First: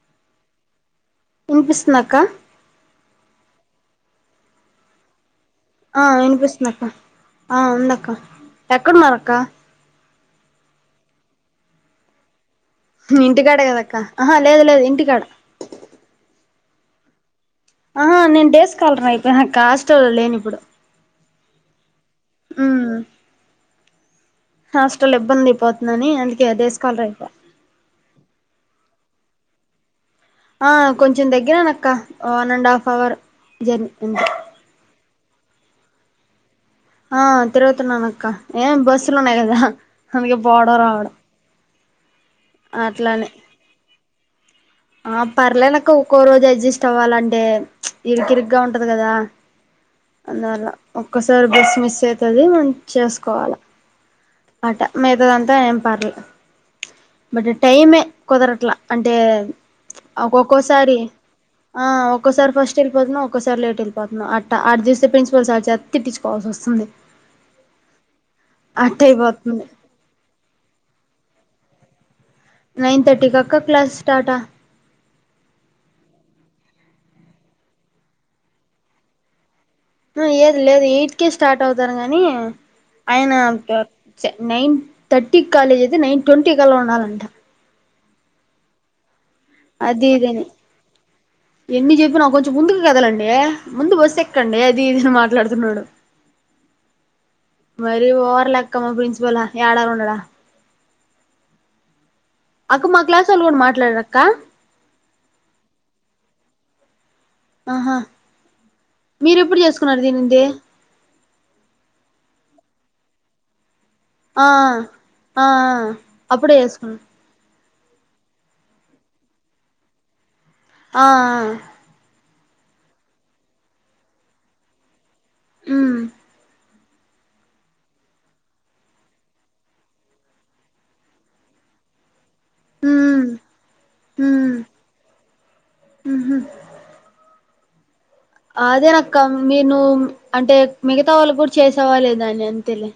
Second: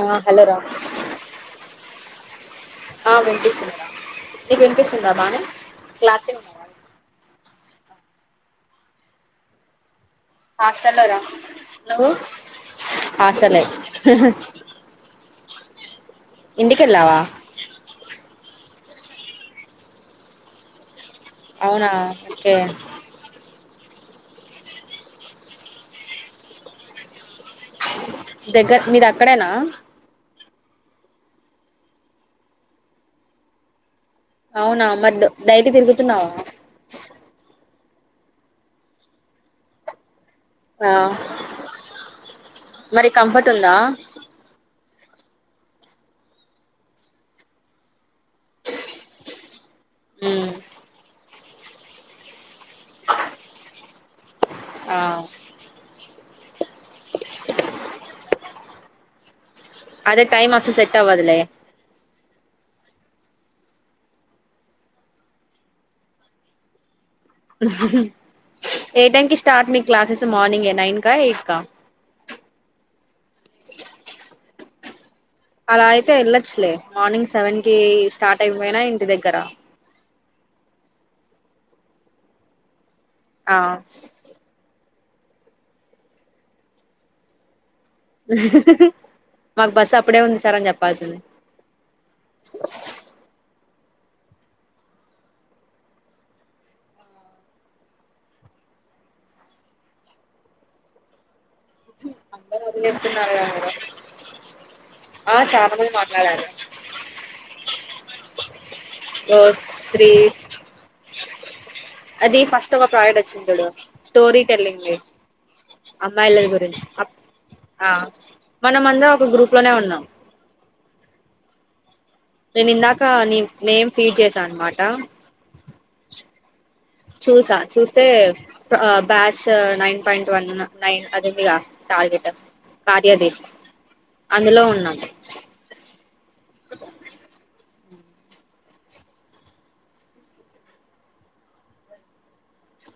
ఆ హలో రా వినిపిస్తుందా అక్క వినిపిస్తుంది రా నీకు వినిపిస్తుందా బానే ఆ క్లారిటీగా ఉందా రా వినిపిస్తుంది అక్క ఆ ఉంద క ఎక్కడున్నారు అక్క హాస్టల్లో రా నువ్వు ఇంటికాడ హాస్టలే కదా అక్క ఆహ లేదు లేదు ఇంటికాడ ఇంటికెళ్ళావా కలర అయిపోయి నా కాస్టల్లో లేను ఇప్పుడు అవునా ఓకే మ్ హాస్టల్ ఇబ్బందిపోతుందని అందుకే డేస్ స్కాలర్ అయిపోయా దగ్గర మీది అక్కడేనా ఆ కొంచెం దగ్గరే అక్క one and half hour journey అవునా మరి డైలి తిరుగుతున్నావా ఆ తిరుగుతున్నాను అక్క ఏ బస్ లోనే కదా అందుకే పోవడం ఆ రావడం మరి అట్లానే కంఫర్ట్ ఉందా ఆ పర్లేదు అక్క ఒక్కో రోజు అడ్జస్ట్ అవ్వాలంటే ఇరుకిరుగ్గా ఉంటది కదా అలా ఉమ్ అలా ఒక్కసారి బస్ మిస్ అవుతుంది మ చేసుకోవాలి అట ఆ మిగతాదంతా ఏం పర్లే బట్ టైమే కుదరట్లా అంటే అదే ఒ టైం అసలు సెట్ ఒక్కొక్కోసారి అవ్వదులే ఆ ఒక్కోసారి ఫస్ట్ వెల్లిపోతున్నా ఒక్కోసారి లేట్ వెళ్ళపోతున్నా అ అ చూస్తే ప్రిన్సిపల్ సార్ చేత తిట్టించుకోవాల్సి వస్తుంది అట్ట ఏ టైమ్కి అయిపోతుంది స్టార్ట్ మీ క్లాసెస్ మార్నింగ్ నైన్ కా ఎయి క్క నైన్ థర్టీకి అక్క క్లాస్ స్టార్టా అలా అయితే వెళ్ళొచ్చులే మార్నింగ్ సెవెన్ కి స్టార్ట్ అయిపోయినా ఇంటి దగ్గర లేదు లేదు ఎయిట్కే స్టార్ట్ అవుతారు గానీ అయన ఆ నైన్ తర్టీ కి కాలేజ్ అయితే నైన్ ట్వంటీ కళ్ళ ఉండాలంట ఉ అది ఇదని ఎన్ని చెప్పినా కొంచెం ముందుకు కదలండి ముందు బస్ ఎక్కండి అది ఇదిని మాట్లాడుతున్నాడు మరి ఓర్ లెక్కమ్మా ప్రిన్సిపల్ ఏడా ఉండడా అందరు అది అక్క మా క్లాస్ చెప్తున్నారు వాళ్ళు కూడా మాట్లాడారక్క ఆ చాలా మంది మాట్లాడారు ఆహా మీర ఓ ఎప్పుడు చేసుకున్నారు త్రీ దీనింది అది ఫస్ట్ ఒక ప్రాడట్ వచ్చింది తోడు ఆ ఆ అమ్మాయిల అప్పుడే గురించి చేేసుకున్నా ఆ మనం అందర ఒక గ్రూప్ లోనే ఉన్నాం ఆ నేను ఇందాక నీ నేమ్ ఫీడ్ చేసా అన్నమాట ఉ మ్మ్ చూసా చూస్తే batch nine point one nine అది ఉందిగా టార్గెట్ మ్మ్ కార్యదేవి మ్మ్ అందులో ఉన్నాం మ్హు అదేనక్క మీరు అంటే మిగతా వాళ్ళు కూడా చేసేవాలేదా అని అని తెలి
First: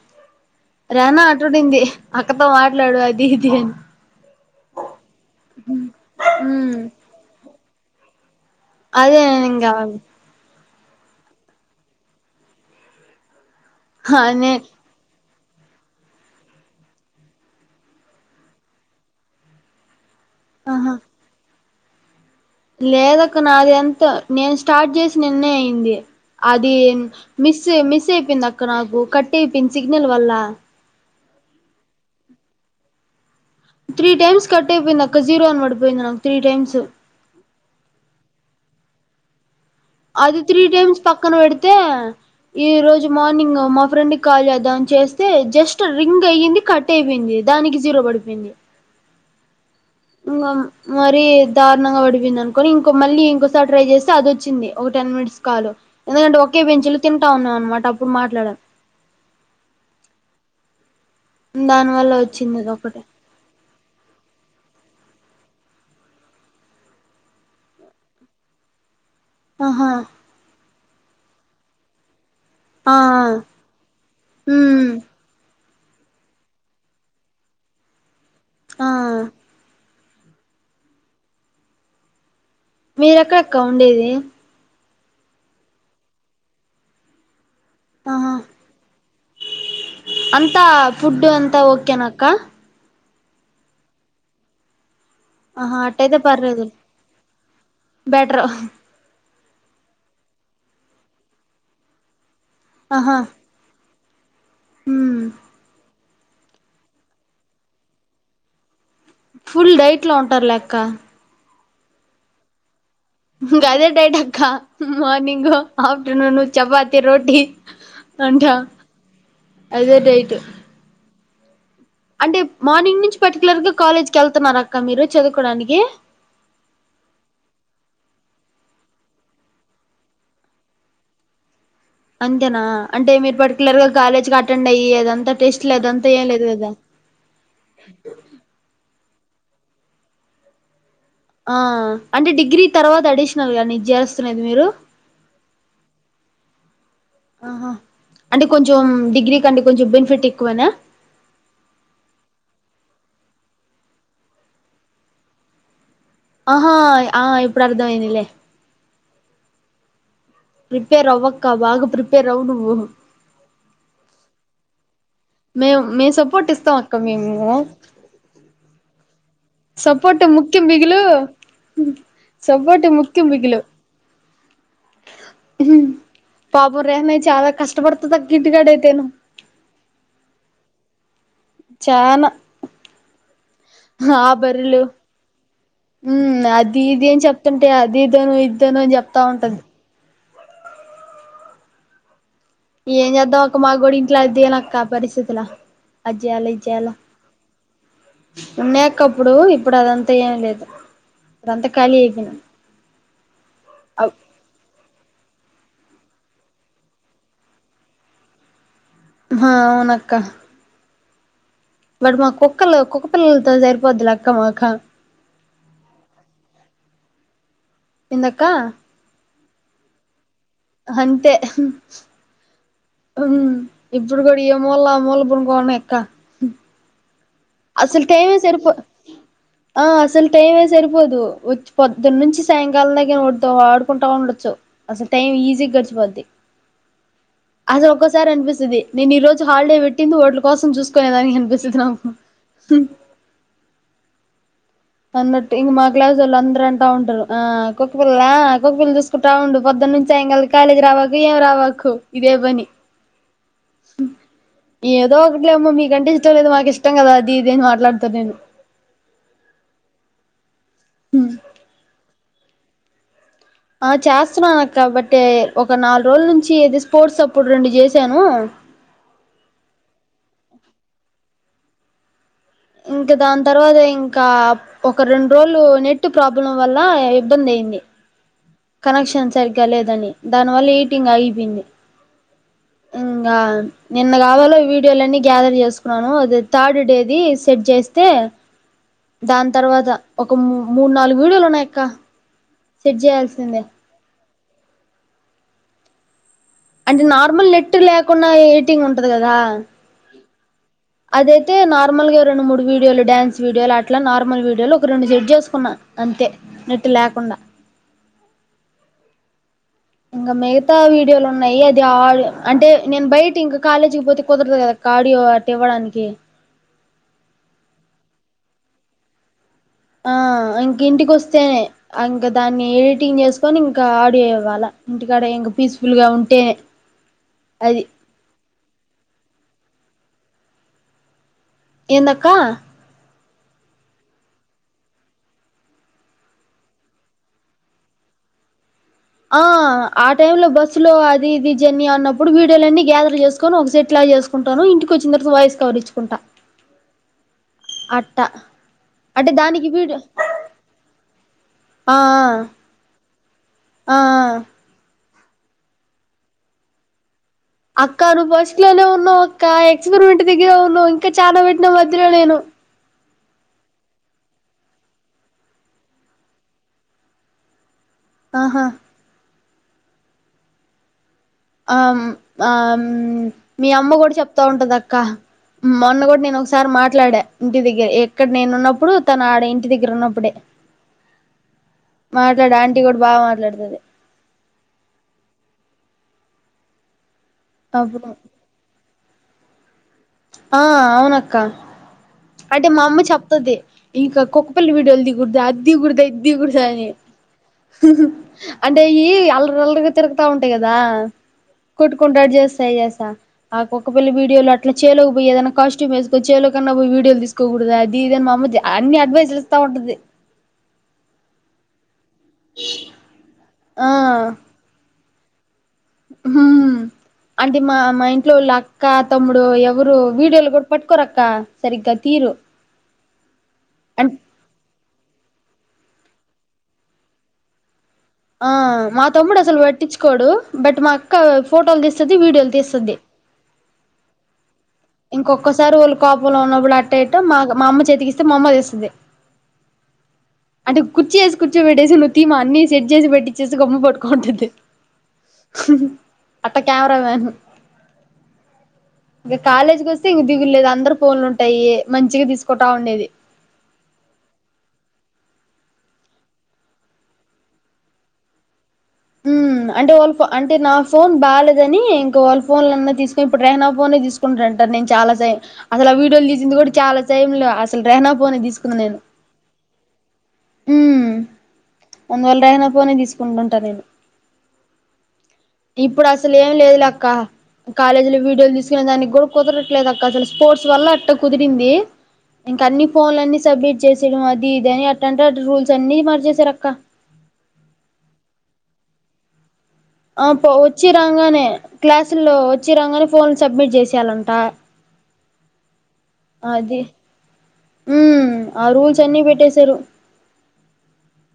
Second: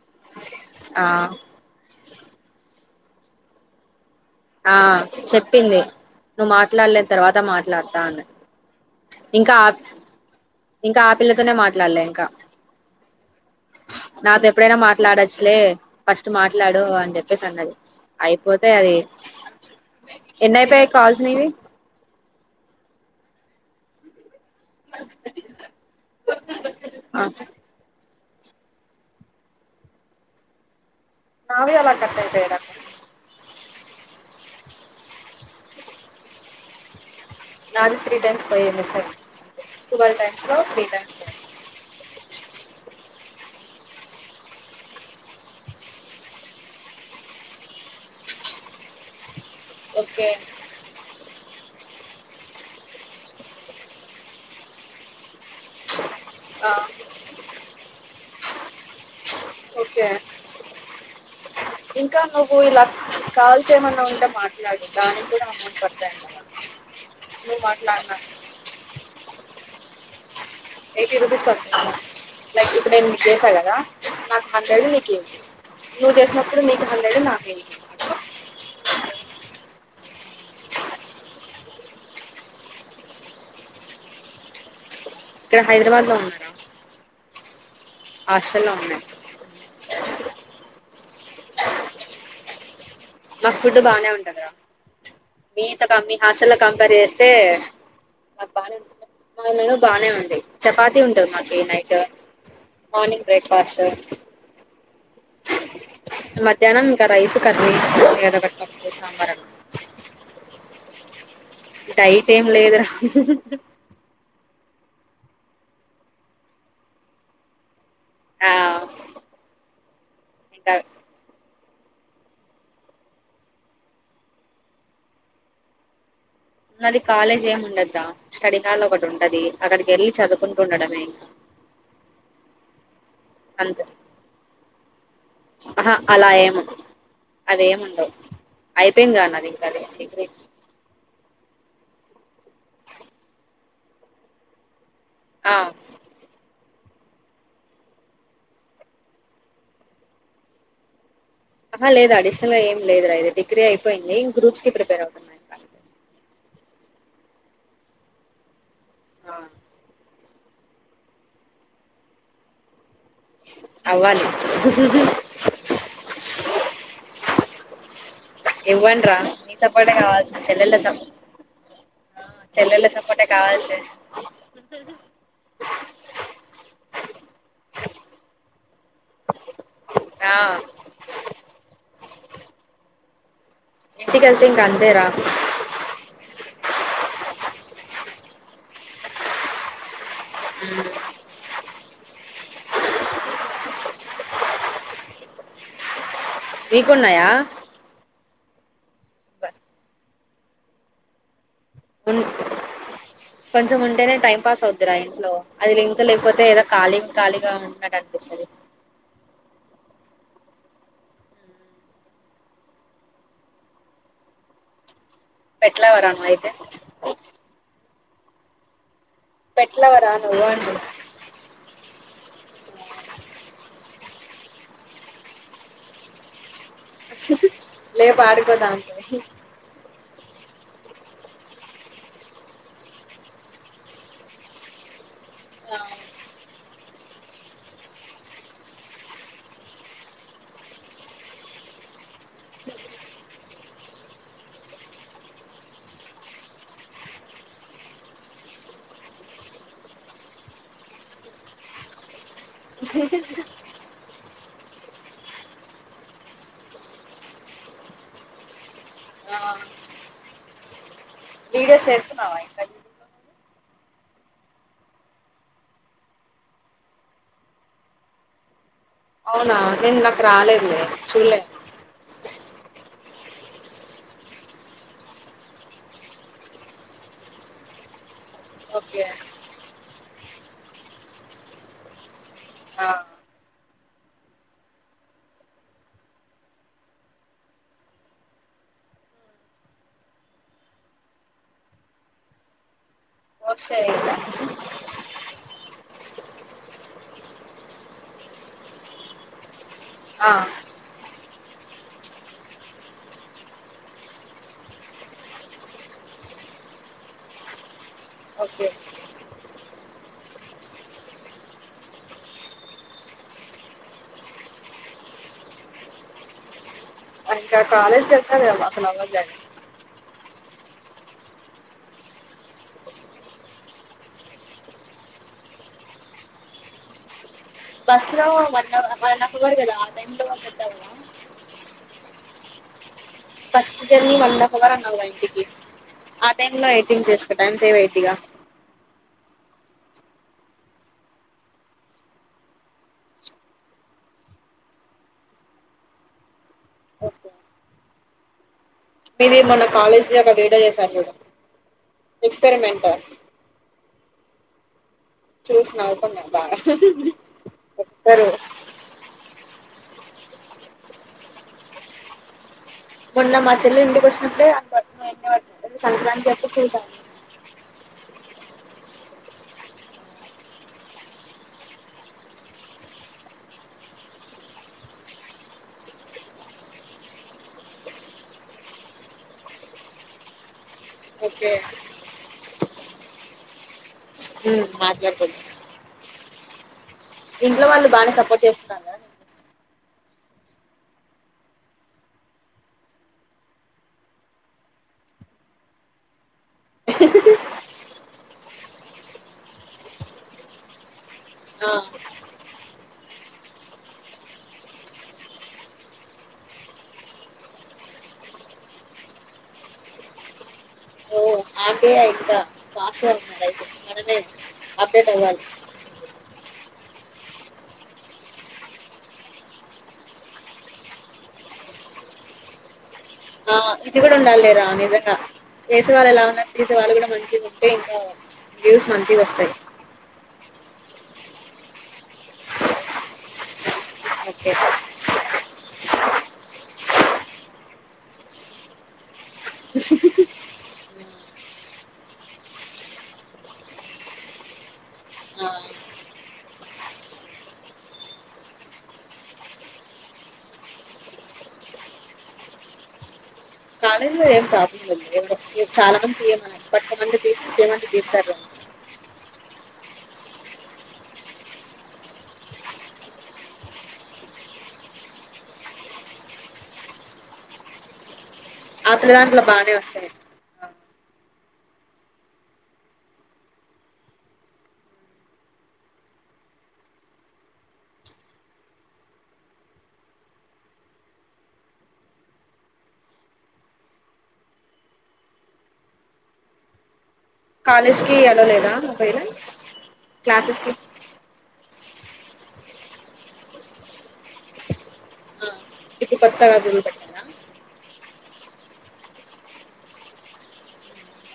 ఆ రేనా ఆటుడింది అక్కతో మాట్లాడు అది ఇది అని ఆ చెప్పింది నువ్ మాట్లాడలేన తర్వాత మాట్ లాతను అదేంగా ఇంకా ఆ పిల్లతోనే మాట్లాడలే ఇంకా హా నాతో నే ఎప్పుడైనా మాట్లాడచ్చు అసలే ఫస్ట్ మాట్లాడు అని చెప్పేసి అన్నది అయిపోతే అది ఎన్నయిపో ఆహా కాస్ నది లేదక్క నాది ఎంత నేను స్టార్ట్ చేసిన నిన్నే అయింది అది ఆ మిస్ మిస్ అయి అయింది అక్క నాకు కట్ట అపోయింది సిగ్నల్ వల్ల నే ఎలాగ కతాయితేద త్రీ టైమ్స్ కట్ అయిపోయింది అక్క జీరో అని పడిపోయింది నాకు త్రీ టైమ్స్ నాలు త్రీ టైమ్స్ పోయిన్నా సార్ అది త్రీ టైమ్స్ పక్కన పెడితే ఈ రోజు మార్నింగ్ మా ఫ్రెండ్ కాల్ చేద్దా అని చేస్తే జస్ట్ రింగ్ అయ్యంది కట్ అయిపోయింది దానికి జీరో పడిపోయింది ఓకే మరి ద పడిపోంది అనుొని ఇంకో మళ్ళీ ఇంకోసారి ట్రై చేస్తే అది వచ్చింది ఒక టెన్ మినిస్ కాల్ ఎందుకంటే ఒకే ఆ బెంచ్ లో తింటా ఉన్నా అనమాట అప్పుడు మాట్లాడి ఓకే దాని వల్ల ఇంకా నువ్వు వచ్చింది ఇది ఇలా ఒకటి కాల్స ఏమన్నా ఉంటే మాట్లాడు దానికి కూడా అమౌంట్ కడతాయి మ నువ్వు మాట్లాడనా ఆహా ఎయిటీ రుపీస్ ప లైక్ ఇప్పుడు ఆ నేను నీకు చేసా కదా నాకు హండ్రెడ్ ఉమ్ నీకు ఎయిటీ నువ్వు చేసినప్పుడు నీకు హందడు నాకే ఆ మీరెక్కడెక్క ఉండేది ఇక్కడ హైదరాబాద్ లో ఉన్నారా ఆహా హాస్టల్లో ఉన్నాయి అంతా ఫుడ్ అంతా ఓకేనా అక్క మాకు ఫుడ్ బానే ఉంటదా ఆహా మీత మీ అట్టయితే హాస్ల్లో పర్లేదు కంపేర్ బెటర్ చేస్తేకు బాగా మా మీద బాగానే ఉంది చపాత ఉంటది మాకి నైట్ మార్నింగ్ బ్రేక్ఫాస్ట్ హ మధ్యాహ్నం ఇంకా రైసు కర్నీ భేదవట్టం ఫుల్ డైట్ లో ఉంటారు లే లెక్క టైట్ ఏం లేదరా గదే టైట్క్క మార్నింగ ఆఫ్టేర్నూన్ చపాతి రోటీ అంట ఆ, అదే డే ఇంకా అంటే మార్నింగ్ నుంచి పర్టికులర్గా కాలేజ్కి వెళ్తున్నారు అక్క మీరు చదువుకోవడానికి అది కాలేజ్ ఏమి ఉండదురా స్టడీ హల్ ఒకటి ఉంటది అక్కడికి వెళ్ళి చదువుకుంటూ ఉండడమే అంతేనా అంటే మీరు పర్టికులర్ అంతే గా కాలేజ్కి అటెండ్ అయ్యి అదంతా టెస్ట్ ఆహా లేదంతే ఏం అలా లేదు ఏము కదా అవేమి ఉండవు [unintelligible] ఆ అంటే డిగ్రీ తర్వాత అడిషనల్ గాని జెస్తున్నది మీరు ఆ ఆహా అంటే కొంచెం డిగ్రీ క అంటే కొంచెం బెనిఫిట్ ఎక్కువేనా ఆహ లేదు అడిషనల్ గా ఏమి లేదు రా ఇది డిగ్రీ అయిపోయింది గ్రూప్స్ కి ప్రిపేర్ అవుతున్నా ఇంకా అంతే ఆహా ఆ ఇప్పుడు అర్ధం అయిందిలే ఆ ప్రిపేర్ అవ్వక్క బాగా ప్రిపేర్ అవు ను్వు అవ్వాలీ మేము మేము సపోర్ట్ ఇస్తాం అక్క మేము ఇవండీ రా మీ సపోర్టే సపోర్ట్ కావాలి ముఖ్యం చెల్లెళ్ళ బిఘలు సపో చెల్లెళ్ళ సపోటి సపోర్టే ముఖ్యం బిఘలు కావాల్సి పాప ఉదయానే చాలా కష్టపడుతుంది అక్క ఇంటికాడ అయితేను ఆ చానా ఆ ఇంటికెళ్తే ఇంక బర్లు అంతేరా ఉమ్ అది దీది అని చెప్తుంటే అది ఇద్దను ఇద్దను అని చెప్తా ఉంటుంది హ్మ్ ఏం చేద్దాం అక్క మా కూడా ఇంట్లో అదేనక్క పరిస్థితిలా అజ్ చేయాల ఇజ్ చేయాల మీకున్నాయా ఉన్నాకప్పుడు ఇప్పుడు అదం తా ఏం లేదు ఇప్పుడంతా ఖాళీ అయిపోయినాం కొంచం ఉంటేనే టైం పాస్ అవ్ తాది రా ఇంట్లో అది ఇంట్లో లేకపోతే ఏదో ఖాళీ ఖాళీగా ఉంటున్నట్టు అనిపిస్తది హా అవునక్క బట్ మా కుక్కల కుక్క పిల్లతో సరిపోద్ది లే అక్క మాకు పేట్ లవర్ ఆ మా అయితే ఎందక్క పేట్ లవర్ ఆ అంతే ఉం ఇప్పుడు కూడా ఏ మొలా ఆ మూలా పనుకోనాయి అక్క అసలు లేపు టైమ్ ఎ సరిపో ఆడుకోదాంటివి ఆ అసలు టైం ఏ సరిపోదు వాచ్ పొద్దున్న నుంచి సాయంకాలాం [unintelligible] ఆడుకుంటా ఉండొచ్చు అసలు టైం ఈజీ ఆ గడిచిపోద్ది అసలు ఒక్కసారి అనిపిస్తుంది నేను ఈ రోజు హాలిడే పెట్టింది ఓట్ల కోసం చూసుకునే దానికి అనిపిస్తుంది నాకు స అన్నట్టు ఇంక మా క్లాసు వాళ్ళు అందరు అంటా ఉంటారు ఆ కుక్కపిిల్లలా కుక్క పల్లలు చూసుకుంటా ఉండు పొద్దున్న నుంచి సాయం కలి కాలేజీ రావాకు ఏం రావాకు ఇదే పని ఏదో ఒకట్లేమో మీకంటే ఇష్టం లేదు మాకు ఇష్టం కదా అది ఇదిేని మాట్లాడుత నేను ఆ హ్మ్ వీడియోస్ చేస్తున్నావా ఇంక ఆ చేస్తున్నానక్క బట్ ఏ ఒక నాలుగు రోజుల నుంచి ఎది స్పోర్ట్స్ అప్పుడు రెండు చేసాను అవునా నేను నాకు రాలేదులే చూలే ఇంకా దాని తర్వాత ఇంకా ఒక రెండు రోజులు నెట్ ప్రాబ్లం వల్ల ఇబ్బంది అయింది ఓకే కనెక్షన్ సరిగ్గా లేదని దానివల్ల హీటింగ్ ఆగిపోయింది ఆ ఇంగ నిన్న కావాలో వీడియోలన్ని గ్యాదర్ చేసుకున్నాను ద థర్డ్ డేది సెట్ చేస్తే దాని తర్వాత ఒక మూడు నాలుగు వీడియోలు ఉన్నాయ క్క వర్ష అయిలా అంటే నార్మల్ నెట్ లేకుండ ఎడిటింగ్ ఉంటది కదా ఆ అదైతే నార్మల్ గా రెండు మూడు వీడియోలు డాన్స్ వీడియోలు అట్లా నార్మల్ వీడియోలు ఒక రెండు సెట్ జేసుకున్నా అంతే నెట్టు లేకుండా ఓకే ఇంకా మిగతా వీడియోలు ఉన్నాయి అది ఆ అంటే నేను బయట ఇంక కాలేజీకి పోతే కుదరదు కదా క్క ఆడియో అట్ ఇవ్వడానికి అక్క కాలేకేళ్తవ గమా అసలు [unintelligible] ఆ ఇంక ఇంటికొస్తేనే ఇంకా దాన్ని ఎడిటింగ్ చేసుకొని ఇంకా ఆడియో ఇవ్వాల ఇంటికాడ ఇంక పీస్ఫుల్ గా ఉంటేనే అది బస్లో మ అక్కడ నాక్ కుదర్దు కదా ఆ టైమ్ లొ సెట్ అవ్లా ఏందక్కా ఫస్ట్ జర్నీ వన్నాఫ్ అవర్ అన్నావుగా ఇంటికి ఆ టైమ్ లో ఎడిటింగ్ చేసుకో టైం సేవ్ అయిద్దిగా ఆ ఆ టై లో బస్సు లో అది ఇది జర్నీ అన్నప్పుడు వీడియోలున్నీ గ్యాదర్ చేసుకొని ఒక సెట్ లా చేసుకుంటాను ఇంటికి వచ్చిన తర్వాత వాయిస్ కవర్ ఇచ్చుకుంటా ఓకే అట్ట అంటే మీది మొన్న కాలేజీ దాగా వీడియో చేశారు చూడు అ ఎక్స్పెరిమెంట్ ఆ అ ఆ చూస్ నవ్వుకొన్న బాగా అక్కా ఒక్కరు నువ్ ఫస్ట్ లోనే ఉన్నవ్ ఇంకా ఎక్స్పరిమెంట్ దగ్గేరే ఉన్నావ్ ఇంకా చానా పెట్నా మధ్యలో నేను మొన్న మా చెల్లెలు ఇంటికి వచ్చినప్పుడే [unintelligible] సంక్రాంతి అ ప్పుడు చేశాం ఆహా ఆమ్ ఆమ్ మీ అమ్మ కూడా చెప్తా ఉంటది అక్క మొన్న కూడా నేను ఒకసారి మాట్లాడా ఇంటి దగ్గర ఎక్కడ నేను ఉన్నప్పుడు ఆడ ఇంటి దగ్గర ఉన్నప్పుడే ఓకే ఇప్పుడు బాగ మాట్లాడుతది ఉమ్ నాగాని తెల్సు ఇంట్లో వాళ్ళు అప్పుడు బానే సపోర్ట్ చేస్తున్నారా ఆ అవునక్క అంటే మా అమ్మ చెప్తది ఇంకా కుక్కపిల్లల వీడియోలు దిగుడద అది దిగుడద ఇది దిగుడ్ దని అంటే అయ్యి అల్ల అల్లరిగా తిరుగుతా ఉంటాయి కదా ఆ కొట్టుకుంటా అట్ చేస్తాయి సా ఆకుక్కపిళ్ల వీడియోలు అట్ల చే లోకి పోయి ఏదన్న కాస్ట్యూమ్ వేసుకో చేలో కన్నా పోయి వీడియోలు తీసుకోకూడద అది ఇదిఅని మా అమ్మ అన్ని అడ్వైస్లు ఇస్తా ఉంటది ఆగే [unintelligible] ఆ మనదే అప్ రేప్ వెళ్ళ హ్మ్ అంటే మా మా ఇంట్లో వాళ్ళ అక్క తమ్ముడు ఎవరు వీడియోలు కూడా పట్టుకోరక్క సరిగ్గా తీరు ఆ ఇది అం కూడా ఉండాలి లేరా నిజంగా చేసే వాళ్ళు ఎలా ఉన్నారు తీసేవాళ్ళు కూడా మంచిగా ఉంటే ఆ మా తమ్ముడు అసలు వట్టించుకోడు బట్ మా అక్క ఫోటోలు తీస్తుది వీడియోలు తీస్తుది ఓకే. ఇంకొక్కసారి వాళ్ళు కోపంలో ఉన్నప్పుడు అట్టట్ట మా మా అమ్మ చేతికిస్తే మా అమ్మ తెస్తుంది అంటే కుర్చీసి కుర్చీ పెట్టేసి నువ్వు థీమా అన్ని సెట్ చేసి పెట్టించేసి గమ్మ పట్టుంటుంది ఆ! అట్ట కెమెరా మ్యాన్ కాలేజీకి వస్తే ఇ దిగులేదు అందరు ఫోన్లు ఉంటాయి మంచిగా తీసుకుంటా ఉండేది కాలేజీ లో ఏం ప్రాబ్లం లేదు ఎవరు చాలా మంది తీయమ పట్టుక మంది తీస్ తీయ్యమంటే తీస్తారు మ్మ్ అంటే వాళ్ళ ఫో అంటే నా ఫోన్ బాలలేదని ఇంకా వాళ్ళ ఫోన్లన్నా తీసుకుొని ఇప్పుడు రెహనా ఫోనే తీసుకుంటార అంటారు నేను చాలాై అస ఆ వీడియోలు తీసింది కూడా చాలా సైమ్ంలో అసలు రెహనా ఫోనే తీసుకు అట్డ దాంట్లో బాగానే వస్తాయి మ్మ్ అందువల్ల రాయానా ఫోనే తీసుకుంటుంటాను నేను ఇప్పుడు అసలు ఏం లేదు అక్క కాలేజీ లో వీడియోలు తీసుకునే దానికి కూడా కుదరట్లేదు అక్క అసలు స్పోర్ట్స్ వల్ల అట్ట కుదిరింది ఇంకా అన్ని ఫోన్లు అన్ని సబ్మిట్ చేసేయడం అది ఇదిని అట్ట అంటే అ రూల్స్ అన్ని మరిచేసారు అక్క కాలేజ్కి అల్లో లేదా మొబైల్ ఆప్ప వచ్చ రాంగనేే క్లాసుల్లో వచ్చి రాంగానే ఫోన్లు సబ్మిట్ చేసేయాలంట ఆ! ఇప్పుడు కొత్తగా అది రూల్ పెట్టారా? మ్మ్ ఆ రూల్స్ అన్ని పెట్టేసారు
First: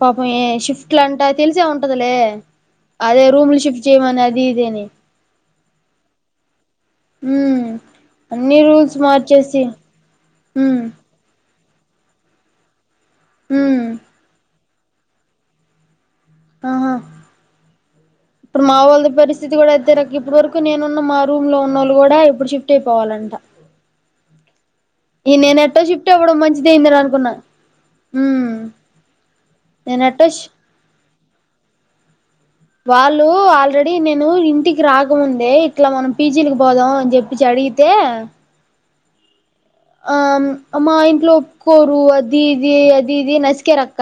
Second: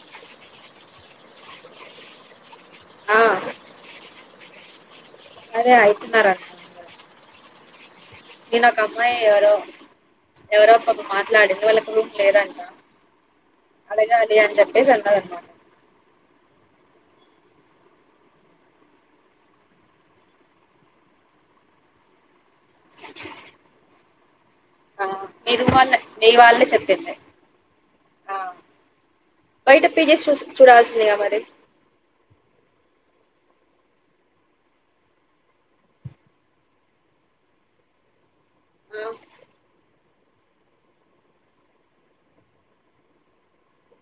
పాపం ఏ షిఫ్ట్ లంటా తెలిసే ఉంటదిలే ఆ! అదే రూములు షిఫ్ట్ చేయమన్నార దిదేనే అదే అయితున్నారాట్ హ్మ్ ఇనొక ఒక అమ్మాయి ఎవరో ఎవరో ఉమ్ పాపం మాట్లాడిర్ వాళ్లకు రూమ్ లేదంట ఉమ్ అడగాలి అని చెప్ యస్ అందగాంత ఆహా ఇప్పుడు మా వొళ్లు పరిస్థితి కూడా అయితే రక ఇప్పుటి వరకు నేనున్న మా రూమ్ లో ఉనోళ్లు కూడా ఇప్పుడు షిప్ ది బోవాలంట ఆ ఈ నేను మీరు ఏంటా వాళ్ళ షిఫ్ట్ మీ అవ్వడం వాళ్ళే మంచిది అయిందిలే చెప్పింది అనుకున్నా ఆ బయట నేను పిజీస్ ఎట్టో చుస్ చూడాల్సిందిగా మరి ఏ వాళ్లు ఆల్రెడీ నేను ఇంటికి రాకముందే ఇట్లా మనం పీజీనికి పోదాం అని చెప్పి అడిగితే హ్మ్ ఆ మా ఇంట్లో ఒప్పుకోరు అది ఇది అది ఇది నస్కారు అక్క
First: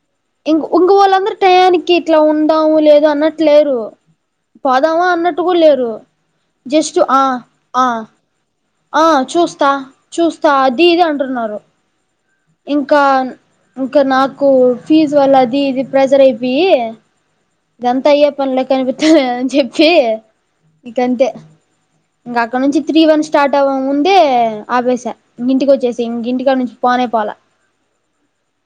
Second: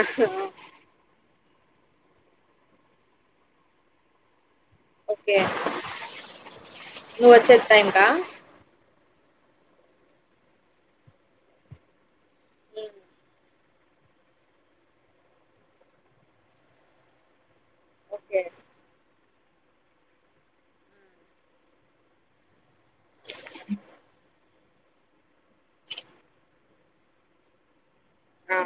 ఆహా! ఇంగ్ ఉంగ్ ఓలందర్ టయానికి ఇట్లా ఉండవు లేదో అన్నట్లేరు పోదామా ఓకే అన్నట్టు గుడ్లేరు. జస్టు ఆ నువ్వు వచ్చే ఆ టైంకా ఆ చూస్తా చూస్తా అది ఇది అంటున్నారు. హ్మ్. ఇంకా న్ ఇంక నాకు ఫీజు వల్ల అది ఇది ప్రెజర్ అయిపోయి, ఇదంతా అయ్యే ఓకే పనిలెక్క అనిపిత్తలేదని చెప్పి ఇకంతే, ఇంక అక్కడ నుంచి త్రీ వన్ స్టార్ట్ అవ్వక్ ముందే ఆపేసా. ఇంగ ఇంటికి వచ్చేస ఇంగ ఇంటికాడ్నుంచి పోనే పోలా. ఆ